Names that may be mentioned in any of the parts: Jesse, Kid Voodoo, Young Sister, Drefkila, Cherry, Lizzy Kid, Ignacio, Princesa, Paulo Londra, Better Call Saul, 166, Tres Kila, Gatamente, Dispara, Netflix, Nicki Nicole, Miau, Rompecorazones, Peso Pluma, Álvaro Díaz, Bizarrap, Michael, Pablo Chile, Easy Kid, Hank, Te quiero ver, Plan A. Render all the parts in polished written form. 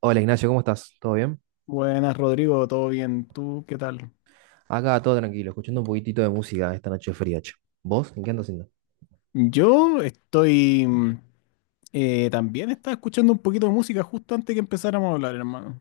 Hola Ignacio, ¿cómo estás? ¿Todo bien? Buenas, Rodrigo, ¿todo bien? ¿Tú qué tal? Acá todo tranquilo, escuchando un poquitito de música esta noche fría, che. ¿Vos? ¿En qué andas haciendo? Yo estoy... también estaba escuchando un poquito de música justo antes que empezáramos a hablar, hermano.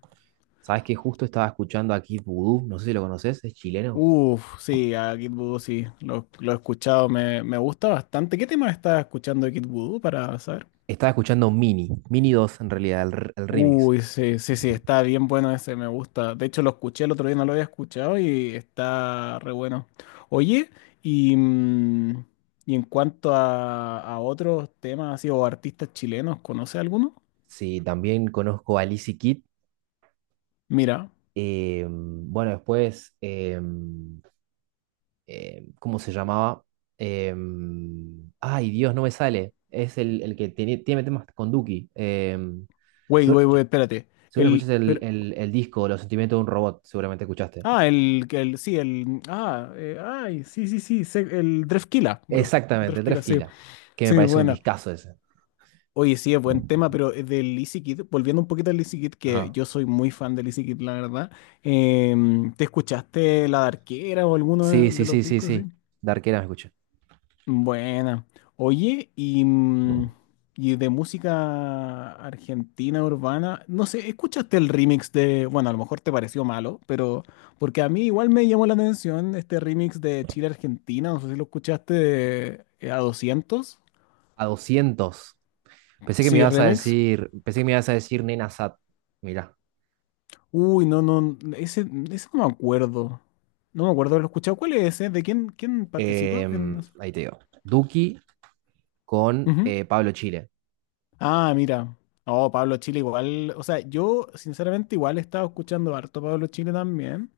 Sabés que justo estaba escuchando aquí Voodoo, no sé si lo conoces, es chileno. Uf, sí, a Kid Voodoo sí, lo he escuchado, me gusta bastante. ¿Qué tema estás escuchando de Kid Voodoo para saber? Estaba escuchando Mini dos en realidad, el remix. Uy, sí, sí, sí, está bien bueno ese, me gusta. De hecho, lo escuché el otro día, no lo había escuchado y está re bueno. Oye, y, mm, y en cuanto a otros temas así o artistas chilenos, ¿conoce alguno? Sí, también conozco a Lizzy Kid. Mira, Bueno, después, ¿cómo se llamaba? Eh, Ay, Dios, no me sale. Es el que tiene temas con Duki. Wait, wait, wait, espérate. Seguro El, escuchaste el, pero, el, el disco Los sentimientos de un robot, seguramente escuchaste. ah, el, que el, sí, sí, sí, sí, el Drefkila, bro. Exactamente, Tres Drefkila, sí, Kila, que me sí, parece un buena. discazo ese. Oye, sí, es buen tema, pero del Easy Kid, volviendo un poquito al Easy Kid, que Ajá. yo soy muy fan del Easy Kid, la verdad. ¿Te escuchaste La Darquera o alguno Sí, de, sí, de los sí, sí, discos, sí? sí. De arquera me escuché. Buena. Oye, y de música argentina urbana, no sé, ¿escuchaste el remix de, bueno, a lo mejor te pareció malo, pero porque a mí igual me llamó la atención este remix de Chile Argentina, no sé si lo escuchaste de, a 200 A doscientos. Pensé que me sí, ibas a remix. decir, pensé que me ibas a decir Nena Sat. Mirá. Uy, no, no, ese no me acuerdo. No me acuerdo, lo he escuchado. ¿Cuál es ese? ¿De quién participa en Ahí te digo. Duki con eso? Pablo Chile. Ah, mira. Oh, Pablo Chile igual. O sea, yo sinceramente igual he estado escuchando harto Pablo Chile también.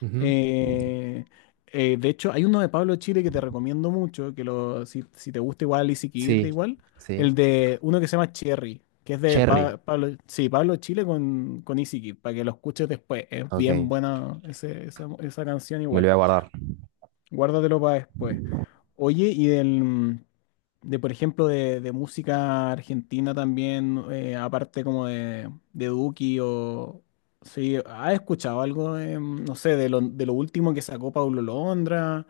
Ujú. Eh, de hecho, hay uno de Pablo Chile que te recomiendo mucho, que si te gusta igual y si quieres Sí, igual, sí. el de uno que se llama Cherry, que es de Cherry. Pablo, sí, Pablo Chile con Easy Kid, para que lo escuches después. Es Ok, bien me buena esa canción lo igual. voy a guardar. Guárdatelo para después. Oye, de por ejemplo, de música argentina también, aparte como de Duki o... Sí, ¿has escuchado algo, no sé, de lo último que sacó Paulo Londra?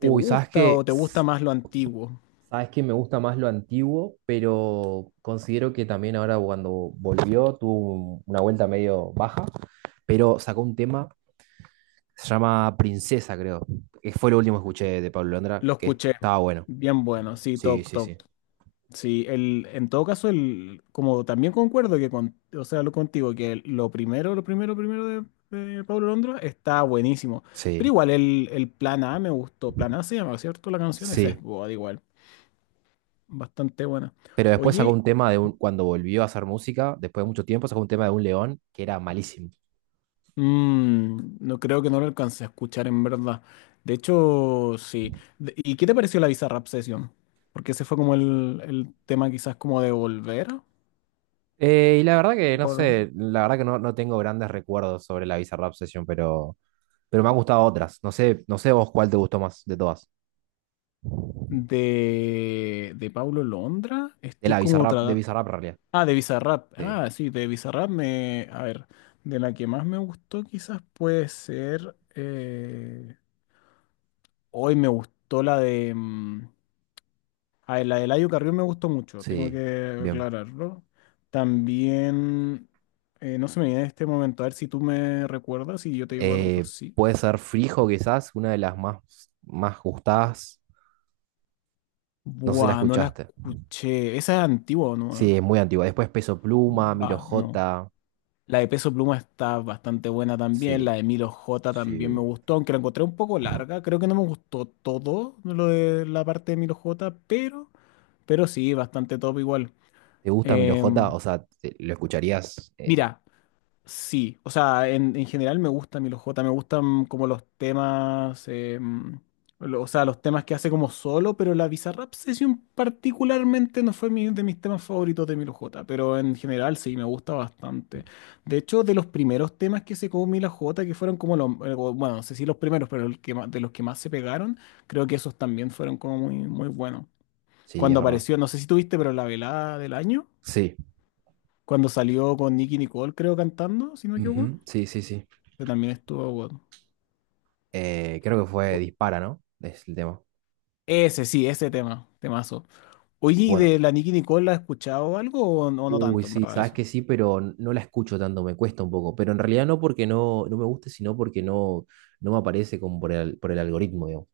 ¿Te ¿sabes gusta qué? o te gusta más lo antiguo? Sabes que me gusta más lo antiguo, pero considero que también ahora cuando volvió tuvo una vuelta medio baja, pero sacó un tema, se llama Princesa, creo. Que fue lo último que escuché de Pablo Londra, Lo que escuché. estaba bueno. Bien bueno, sí, Sí, top, sí, top. sí. Sí, en todo caso, como también concuerdo o sea, lo contigo, lo primero de Pablo Londra está buenísimo. Pero Sí, igual el plan A me gustó. Plan A se llama, ¿cierto? La canción esa es sí. God, igual. Bastante buena. Pero después sacó Oye, un tema de un, cuando volvió a hacer música, después de mucho tiempo, sacó un tema de un león que era malísimo. No creo que no lo alcance a escuchar en verdad. De hecho, sí. ¿Y qué te pareció la Bizarrap Session? Porque ese fue como el tema quizás como de volver. Y la verdad que no Pablo Londra. sé, la verdad que no, no tengo grandes recuerdos sobre la Bizarrap Session, pero me han gustado otras. No sé, no sé vos cuál te gustó más de todas. De Paulo Londra, De la Bizarrap, de Bizarrap en realidad. Ah, de Bizarrap. Sí, Ah, sí, de Bizarrap a ver, de la que más me gustó quizás puede ser, hoy me gustó la de, ah, la de Layo Carrión me gustó mucho, tengo sí, que bien. aclararlo. También, no se me viene en este momento, a ver si tú me recuerdas y yo te digo a lo mejor sí. Puede ser Frijo, quizás, una de las más, más gustadas. No sé si la Buah, no la escuchaste. escuché. Esa es antigua, ¿o Sí, no? es muy antigua. Después Peso Pluma, Milo Va, no. J. La de Peso Pluma está bastante buena también. La Sí. de Milo J Sí. también me gustó, aunque la encontré un poco larga. Creo que no me gustó todo lo de la parte de Milo J, pero sí, bastante top igual. ¿Te gusta Milo J? Em, O sea, ¿lo escucharías? Mira, sí, o sea, en general me gusta Milo J, me gustan como los temas, o sea, los temas que hace como solo, pero la Bizarrap Session particularmente no fue de mis temas favoritos de Milo J, pero en general sí, me gusta bastante. De hecho, de los primeros temas que sacó Milo J, que fueron como bueno, no sé si los primeros, pero el que de los que más se pegaron, creo que esos también fueron como muy, muy buenos. Sí, es Cuando verdad. apareció, no sé si tuviste, pero la velada del año, Sí. cuando salió con Nicki Nicole, creo, cantando, si no me equivoco Ujú. Sí, sí, sí. que también estuvo bueno. Creo que fue O- Dispara, ¿no? Es el tema. Ese sí, ese tema, temazo. Oye, ¿y Bueno, de la Nicki Nicole has escuchado algo o no, no uy, tanto, en sí, verdad, sabes eso? que sí, pero no la escucho tanto, me cuesta un poco. Pero en realidad no porque no, no me guste, sino porque no no me aparece como por por el algoritmo, digamos.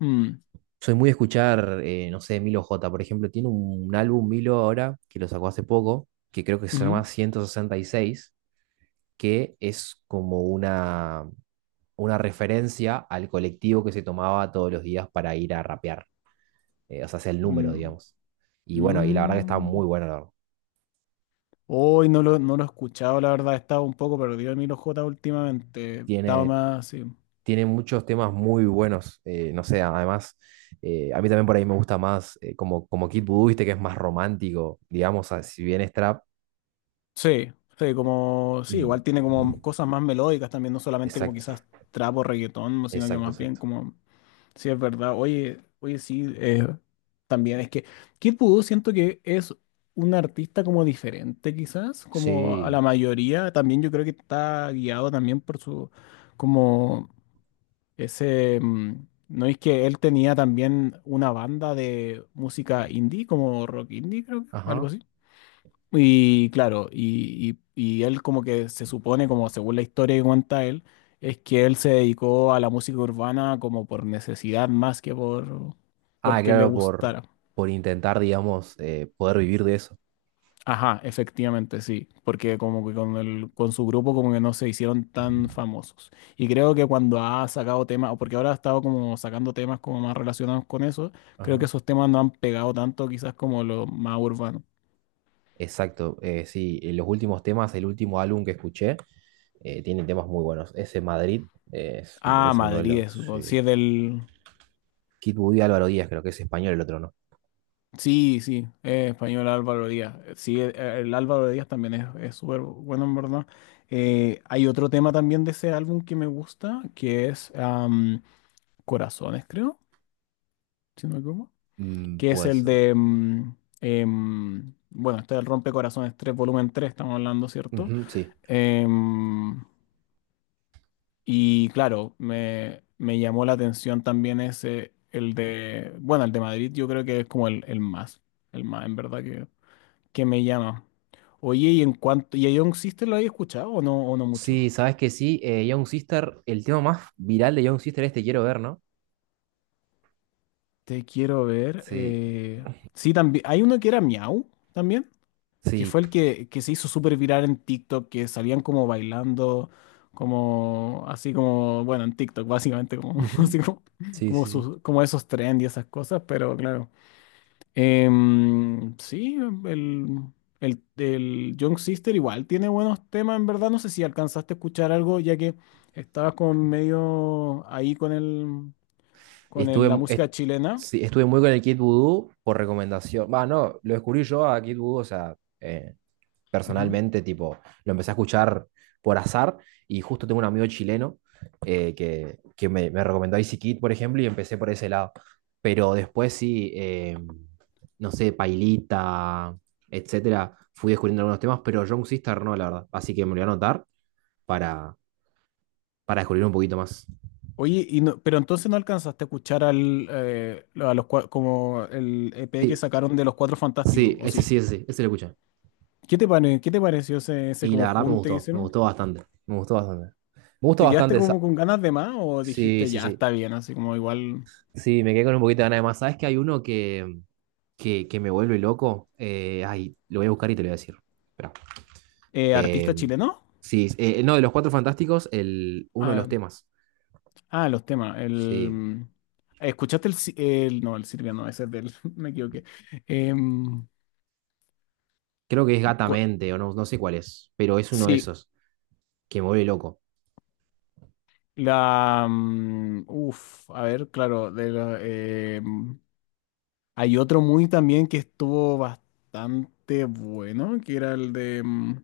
Mm, Soy muy de escuchar, no sé, Milo J, por ejemplo, tiene un álbum Milo ahora, que lo sacó hace poco, que creo que se llama ujú, 166, que es como una referencia al colectivo que se tomaba todos los días para ir a rapear. O sea, es el número, mm, digamos. Y bueno, y la verdad que está muy mm. bueno, la verdad. Hoy no lo he escuchado, la verdad, estaba un poco perdido en Milo J últimamente. Estaba Tiene, más, sí. tiene muchos temas muy buenos. No sé, además, a mí también por ahí me gusta más como Kid Voodoo, viste, que es más romántico, digamos, si bien es trap. Sí, sí, como, sí, mm, igual tiene como cosas más melódicas también, no solamente como Exacto, quizás trap o reggaetón, sino que exacto, más bien exacto. como... Sí, es verdad. Oye, oye, sí, también es que Kid Voodoo siento que es un artista como diferente quizás, como a la Sí, mayoría. También yo creo que está guiado también por su, como ese, no es que él tenía también una banda de música indie, como rock indie creo que, algo ajá. así. Y claro, y él como que se supone, como según la historia que cuenta él, es que él se dedicó a la música urbana como por necesidad más que Ah, porque le claro, gustara. por intentar, digamos, poder vivir de eso. Ajá, efectivamente, sí, porque como que con el, con su grupo como que no se hicieron tan famosos. Y creo que cuando ha sacado temas, o porque ahora ha estado como sacando temas como más relacionados con eso, creo que Ajá. esos temas no han pegado tanto quizás como los más urbanos. Exacto, sí, en los últimos temas, el último álbum que escuché, tiene temas muy buenos. Ese Madrid, me Ah, parece uno de Madrid, los... es, sí sí. es del... Kid Voodoo y Álvaro Díaz, creo que es español el otro, ¿no? Sí, sí, es español Álvaro Díaz. Sí, el Álvaro Díaz también es súper bueno, en verdad. Hay otro tema también de ese álbum que me gusta, que es Corazones, creo, si no me equivoco, Mm, que es puede el ser. de, bueno, este es el Rompecorazones 3 volumen 3, estamos hablando, ¿cierto? Ujú, sí. Em, y claro, me llamó la atención también bueno, el de Madrid, yo creo que es como el más, en verdad que me llama. Oye, y en cuanto, ¿y a Young Sister lo habéis escuchado o no mucho? Sí, sabes que sí, Young Sister, el tema más viral de Young Sister es Te quiero ver, ¿no? Te quiero ver. Sí, Sí, también. Hay uno que era Miau también, que sí. fue el que se hizo súper viral en TikTok, que salían como bailando, como así como, bueno, en TikTok, básicamente, como, Ujú. así como, Sí, como, sí, sí. Como esos trends y esas cosas, pero claro. Sí, el, el Young Sister igual tiene buenos temas, en verdad. No sé si alcanzaste a escuchar algo, ya que estabas con medio ahí con Estuve, la mu- est- música chilena. sí, estuve muy con el Kid Voodoo por recomendación. Va, no, lo descubrí yo a Kid Voodoo, o sea, Ujú. personalmente, tipo, lo empecé a escuchar por azar y justo tengo un amigo chileno que me recomendó Easy Kid, por ejemplo, y empecé por ese lado. Pero después sí, no sé, Pailita, etcétera, fui descubriendo algunos temas, pero Young Sister no, la verdad. Así que me lo voy a anotar para, para descubrir un poquito más. Oye, y no, pero entonces no alcanzaste a escuchar al, a los, como el EP que Sí, sacaron de Los Cuatro Fantásticos, sí, ¿o ese sí? sí, ese sí, ese lo escuché. ¿Qué te qué te pareció ese, ese Y como la verdad junte que me hicieron? gustó bastante, me gustó bastante. Me gustó ¿Te quedaste bastante esa. como con ganas de más o Sí, dijiste sí, ya sí. está bien, así como igual Sí, me quedé con un poquito de ganas de más. ¿Sabes que hay uno que, que me vuelve loco? Ay, lo voy a buscar y te lo voy a decir. Esperá. Eh, artista chileno? sí, no, de los Cuatro Fantásticos, el, uno de los temas. Ah, los temas. Sí, El... ¿Escuchaste el, no, el Silvia no, ese es del... Me equivoqué. Em, creo que es cua- Gatamente o no, no sé cuál es, pero es uno de sí, esos que me vuelve loco. la... uf, a ver, claro, de la... hay otro muy también que estuvo bastante bueno, que era el de... mm.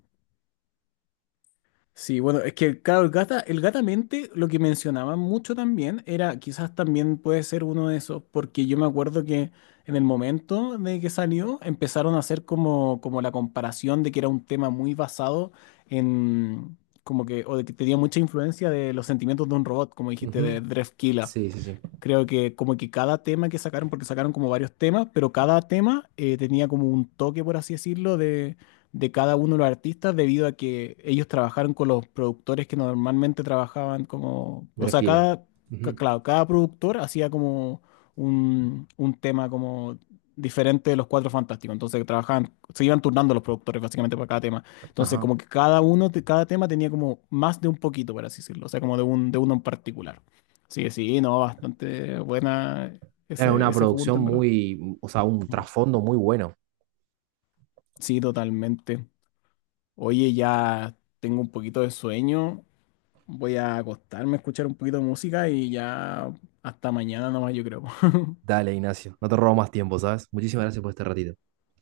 Sí, bueno, es que claro, el gata, el gatamente lo que mencionaban mucho también era, quizás también puede ser uno de esos, porque yo me acuerdo que en el momento de que salió empezaron a hacer como, como la comparación de que era un tema muy basado en, como que, o de que tenía mucha influencia de los sentimientos de un robot, como dijiste, de Ujú. Drefkila. Sí, sí, sí. Creo que como que cada tema que sacaron, porque sacaron como varios temas, pero cada tema tenía como un toque, por así decirlo, de cada uno de los artistas, debido a que ellos trabajaron con los productores que normalmente trabajaban como, o sea, Drefkila. cada, Ujú. claro, cada productor hacía como un tema como diferente de los Cuatro Fantásticos. Entonces trabajaban, se iban turnando los productores básicamente para cada tema. Entonces Ajá. como que cada uno, de cada tema tenía como más de un poquito, por así decirlo, o sea, como de un, de uno en particular. Sí, sí, no, bastante buena Era ese, una ese junte, producción en verdad. muy, o sea, un Ujú. trasfondo muy bueno. Sí, totalmente. Oye, ya tengo un poquito de sueño. Voy a acostarme a escuchar un poquito de música y ya hasta mañana nomás, yo creo. Dale, Ignacio, no te robo más tiempo, ¿sabes? Muchísimas gracias por este ratito.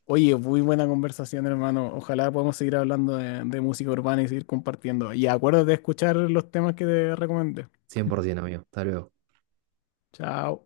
Oye, muy buena conversación, hermano. Ojalá podamos seguir hablando de música urbana y seguir compartiendo. Y acuérdate de escuchar los temas que te recomendé. 100%, amigo. Hasta luego. Chao.